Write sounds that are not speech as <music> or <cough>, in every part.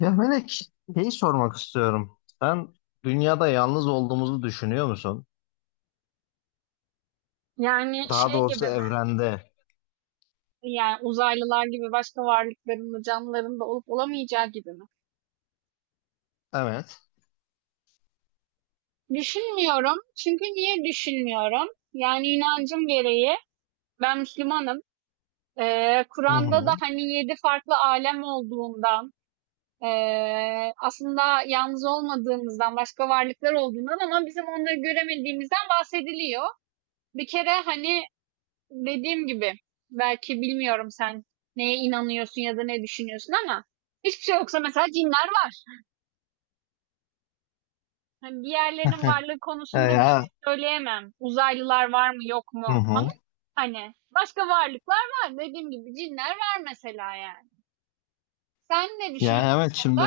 Ya Melek, şeyi sormak istiyorum. Sen dünyada yalnız olduğumuzu düşünüyor musun? Yani Daha şey gibi doğrusu mi? evrende. Yani uzaylılar gibi başka varlıkların da canlıların da olup olamayacağı gibi mi? Evet. Düşünmüyorum. Çünkü niye düşünmüyorum? Yani inancım gereği ben Müslümanım. Hı Kur'an'da hı. da hani yedi farklı alem olduğundan, aslında yalnız olmadığımızdan, başka varlıklar olduğundan ama bizim onları göremediğimizden bahsediliyor. Bir kere hani dediğim gibi belki bilmiyorum sen neye inanıyorsun ya da ne düşünüyorsun ama hiçbir şey yoksa mesela cinler var. Hani diğerlerinin <laughs> varlığı E konusunda bir şey Ya, söyleyemem. Uzaylılar var mı yok hı mu ama hı. hani başka varlıklar var. Dediğim gibi cinler var mesela yani. Sen ne Ya düşünüyorsun bu evet konuda? şimdi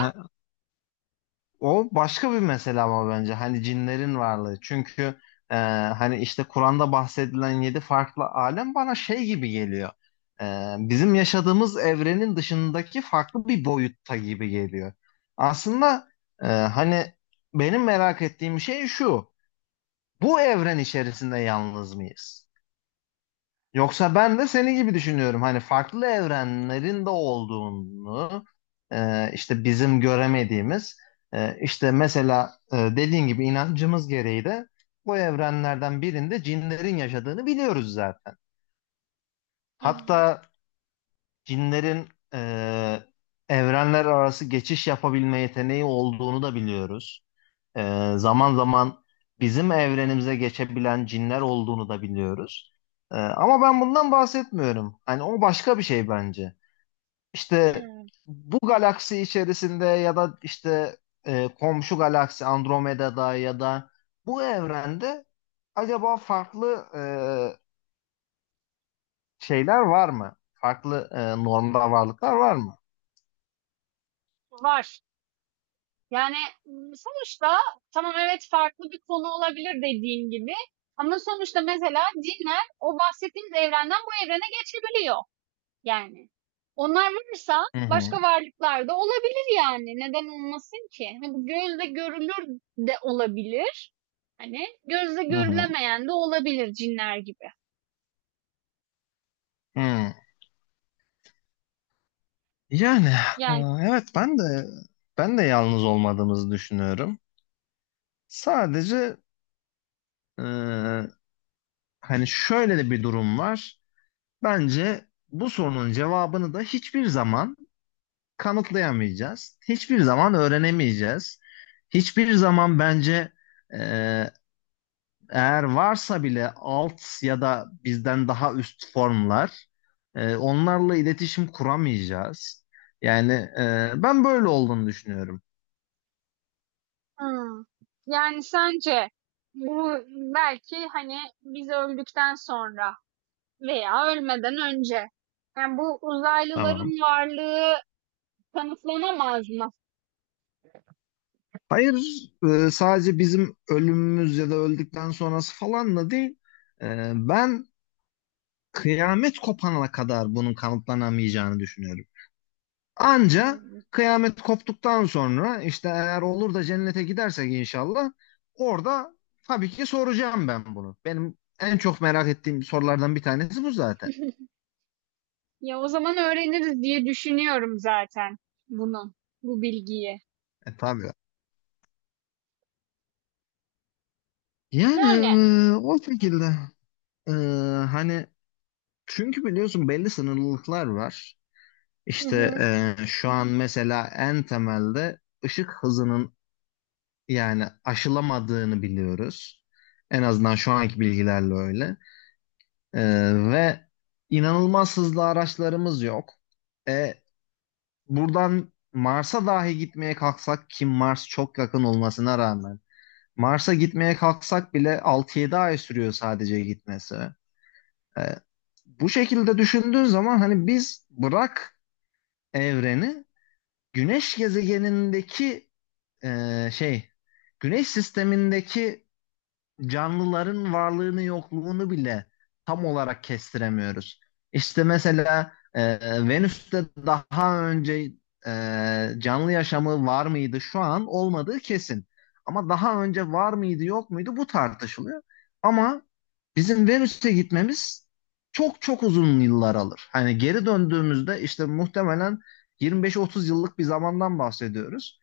o başka bir mesele ama bence hani cinlerin varlığı. Çünkü e, hani işte Kur'an'da bahsedilen yedi farklı alem bana şey gibi geliyor. Bizim yaşadığımız evrenin dışındaki farklı bir boyutta gibi geliyor. Aslında hani benim merak ettiğim şey şu. Bu evren içerisinde yalnız mıyız? Yoksa ben de seni gibi düşünüyorum. Hani farklı evrenlerin de olduğunu işte bizim göremediğimiz işte mesela dediğin gibi inancımız gereği de bu evrenlerden birinde cinlerin yaşadığını biliyoruz zaten. Hı hı. Hatta cinlerin e, evrenler arası geçiş yapabilme yeteneği olduğunu da biliyoruz. Zaman zaman bizim evrenimize geçebilen cinler olduğunu da biliyoruz. Ama ben bundan bahsetmiyorum. Hani o başka bir şey bence. İşte Hı. bu galaksi içerisinde ya da işte komşu galaksi Andromeda'da ya da bu evrende acaba farklı şeyler var mı? Farklı normda varlıklar var mı? Var. Yani, sonuçta tamam, evet, farklı bir konu olabilir dediğin gibi ama sonuçta mesela cinler o bahsettiğimiz evrenden bu evrene geçebiliyor. Yani. Onlar varsa Hı hı, başka varlıklar da olabilir yani. Neden olmasın ki? Hani bu gözle görülür de olabilir. Hani gözle hı hı, görülemeyen de olabilir cinler gibi. hı. Yani e, Yani evet ben de yalnız olmadığımızı düşünüyorum. Sadece e, hani şöyle de bir durum var. Bence bu sorunun cevabını da hiçbir zaman kanıtlayamayacağız. Hiçbir zaman öğrenemeyeceğiz. Hiçbir zaman bence e, eğer varsa bile alt ya da bizden daha üst formlar onlarla iletişim kuramayacağız. Yani ben böyle olduğunu düşünüyorum. hmm. Yani sence bu belki hani biz öldükten sonra veya ölmeden önce yani bu Tamam. uzaylıların varlığı kanıtlanamaz mı? Hayır, sadece bizim ölümümüz ya da öldükten sonrası falanla değil. Ben kıyamet kopana kadar bunun kanıtlanamayacağını düşünüyorum. Anca Hmm. kıyamet koptuktan sonra işte eğer olur da cennete gidersek inşallah orada tabii ki soracağım ben bunu. Benim en çok merak ettiğim sorulardan bir tanesi bu zaten. Ya o zaman öğreniriz diye düşünüyorum zaten bunu, bu bilgiyi. E tabii. Yani Yani, o şekilde. E, Hani çünkü biliyorsun belli sınırlılıklar var. hı İşte hı, şu an mesela en temelde ışık hızının yani aşılamadığını biliyoruz. En azından şu anki bilgilerle öyle. E, Ve inanılmaz hızlı araçlarımız yok. E, Buradan Mars'a dahi gitmeye kalksak ki Mars çok yakın olmasına rağmen Mars'a gitmeye kalksak bile 6-7 ay sürüyor sadece gitmesi. E, Bu şekilde düşündüğün zaman hani biz bırak evreni Güneş gezegenindeki e, şey Güneş sistemindeki canlıların varlığını yokluğunu bile tam olarak kestiremiyoruz. İşte mesela Venüs'te daha önce e, canlı yaşamı var mıydı? Şu an olmadığı kesin. Ama daha önce var mıydı yok muydu bu tartışılıyor. Ama bizim Venüs'e gitmemiz çok çok uzun yıllar alır. Hani geri döndüğümüzde işte muhtemelen 25-30 yıllık bir zamandan bahsediyoruz.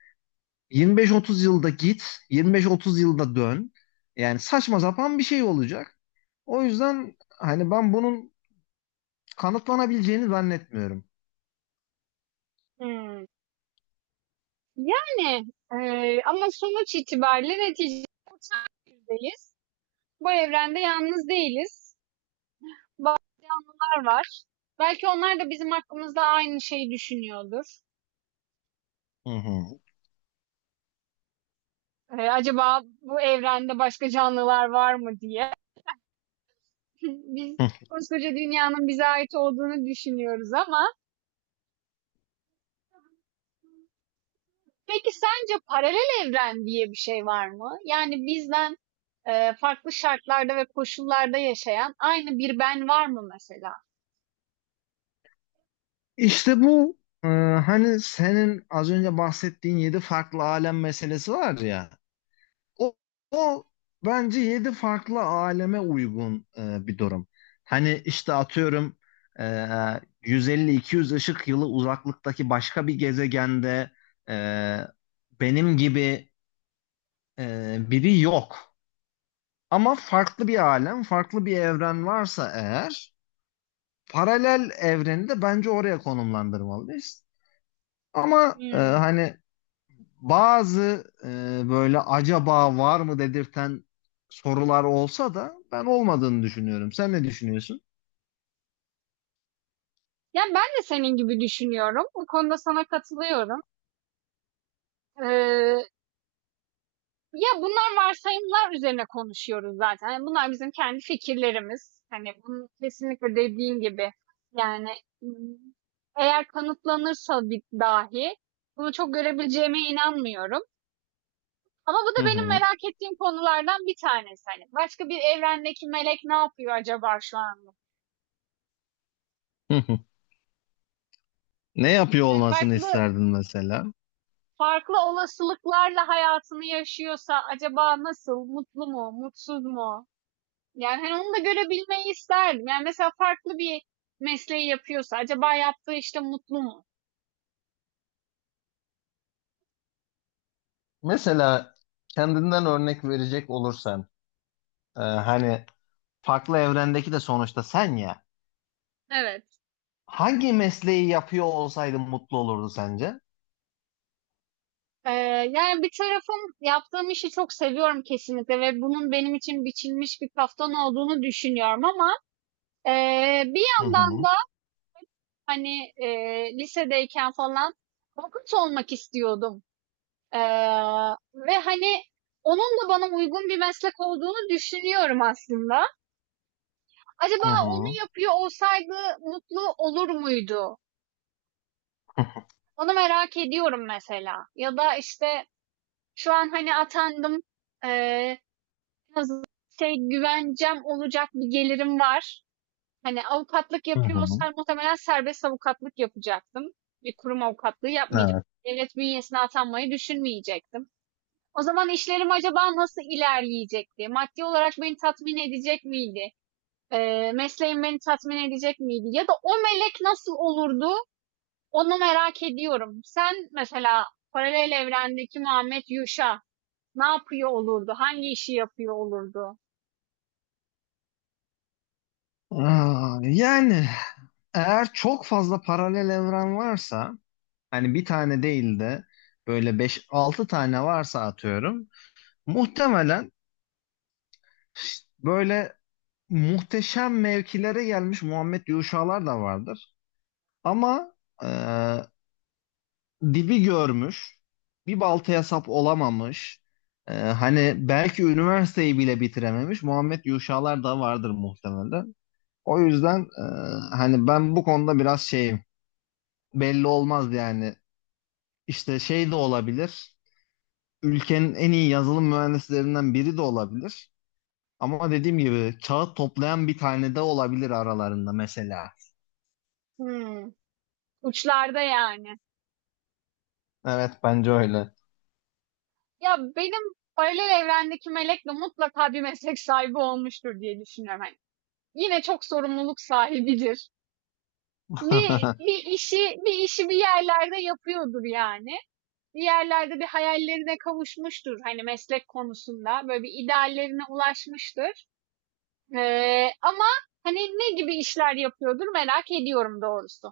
25-30 yılda git, 25-30 yılda dön. Yani saçma sapan bir şey olacak. O yüzden hani ben bunun kanıtlanabileceğini zannetmiyorum. hımm. Yani, ama sonuç itibariyle neticede uçan birdeyiz. Bu evrende yalnız değiliz. Bazı canlılar var. Belki onlar da bizim hakkımızda aynı şeyi düşünüyordur. Hı hı. Acaba bu evrende başka canlılar var mı diye. <laughs> Biz Hı. koskoca dünyanın bize ait olduğunu düşünüyoruz ama peki sence paralel evren diye bir şey var mı? Yani bizden farklı şartlarda ve koşullarda yaşayan aynı bir ben var mı mesela? İşte bu e, hani senin az önce bahsettiğin yedi farklı alem meselesi var ya. O, o bence yedi farklı aleme uygun bir durum. Hani işte atıyorum e, 150-200 ışık yılı uzaklıktaki başka bir gezegende e, benim gibi biri yok. Ama farklı bir alem, farklı bir evren varsa eğer paralel evreni de bence oraya konumlandırmalıyız. Ama Hmm. hani bazı böyle acaba var mı dedirten sorular olsa da ben olmadığını düşünüyorum. Sen ne düşünüyorsun? Yani ben de senin gibi düşünüyorum. Bu konuda sana katılıyorum. Ee, ya bunlar varsayımlar üzerine konuşuyoruz zaten. Yani bunlar bizim kendi fikirlerimiz. Hani bunu kesinlikle dediğin gibi yani, hmm, eğer kanıtlanırsa bir dahi bunu çok görebileceğime inanmıyorum. Ama bu Hı da benim hı. merak ettiğim konulardan bir tanesi. Hani başka bir evrendeki melek ne yapıyor acaba şu anda? Hı hı. Ne yapıyor Yani olmasını farklı isterdin mesela? farklı olasılıklarla hayatını yaşıyorsa acaba nasıl? Mutlu mu? Mutsuz mu? Yani hani onu da görebilmeyi isterdim. Yani mesela farklı bir mesleği yapıyorsa acaba yaptığı işte mutlu mu? Mesela kendinden örnek verecek olursan, hani farklı evrendeki de sonuçta sen ya. Evet. Hangi mesleği yapıyor olsaydın mutlu olurdu sence? Ee, yani bir tarafım yaptığım işi çok seviyorum kesinlikle ve bunun benim için biçilmiş bir kaftan olduğunu düşünüyorum ama bir Hı yandan hı. da hani, lisedeyken falan avukat olmak istiyordum. Eee, ve hani onun da bana uygun bir meslek olduğunu düşünüyorum aslında. Acaba Hı onu hı. yapıyor olsaydı mutlu olur muydu? Onu merak ediyorum mesela. Ya da işte şu an hani atandım, eee, şey güvencem olacak bir gelirim var. Hani avukatlık Hı hı. yapıyorsan muhtemelen serbest avukatlık yapacaktım. Bir kurum avukatlığı yapmayacaktım. Evet. Devlet bünyesine atanmayı düşünmeyecektim. O zaman işlerim acaba nasıl ilerleyecekti? Maddi olarak beni tatmin edecek miydi? Mesleğim beni tatmin edecek miydi? Ya da o melek nasıl olurdu? Onu merak ediyorum. Sen mesela paralel evrendeki Muhammed Yuşa ne yapıyor olurdu? Hangi işi yapıyor olurdu? Aa, yani eğer çok fazla paralel evren varsa hani bir tane değil de böyle beş altı tane varsa atıyorum. Muhtemelen böyle muhteşem mevkilere gelmiş Muhammed Yuşalar da vardır. Ama e, dibi görmüş, bir baltaya sap olamamış, hani belki üniversiteyi bile bitirememiş Muhammed Yuşalar da vardır muhtemelen. O yüzden hani ben bu konuda biraz şeyim, belli olmaz yani. İşte şey de olabilir. Ülkenin en iyi yazılım mühendislerinden biri de olabilir. Ama dediğim gibi kağıt toplayan bir tane de olabilir aralarında mesela. Hmm, uçlarda yani. Evet bence öyle. Ya benim paralel evrendeki melekle mutlaka bir meslek sahibi olmuştur diye düşünüyorum. Hani yine çok sorumluluk sahibidir. Bir, <laughs> bir işi bir işi bir yerlerde yapıyordur yani. Bir yerlerde bir hayallerine kavuşmuştur hani meslek konusunda. Böyle bir ideallerine ulaşmıştır. Ama hani ne gibi işler yapıyordur merak ediyorum doğrusu.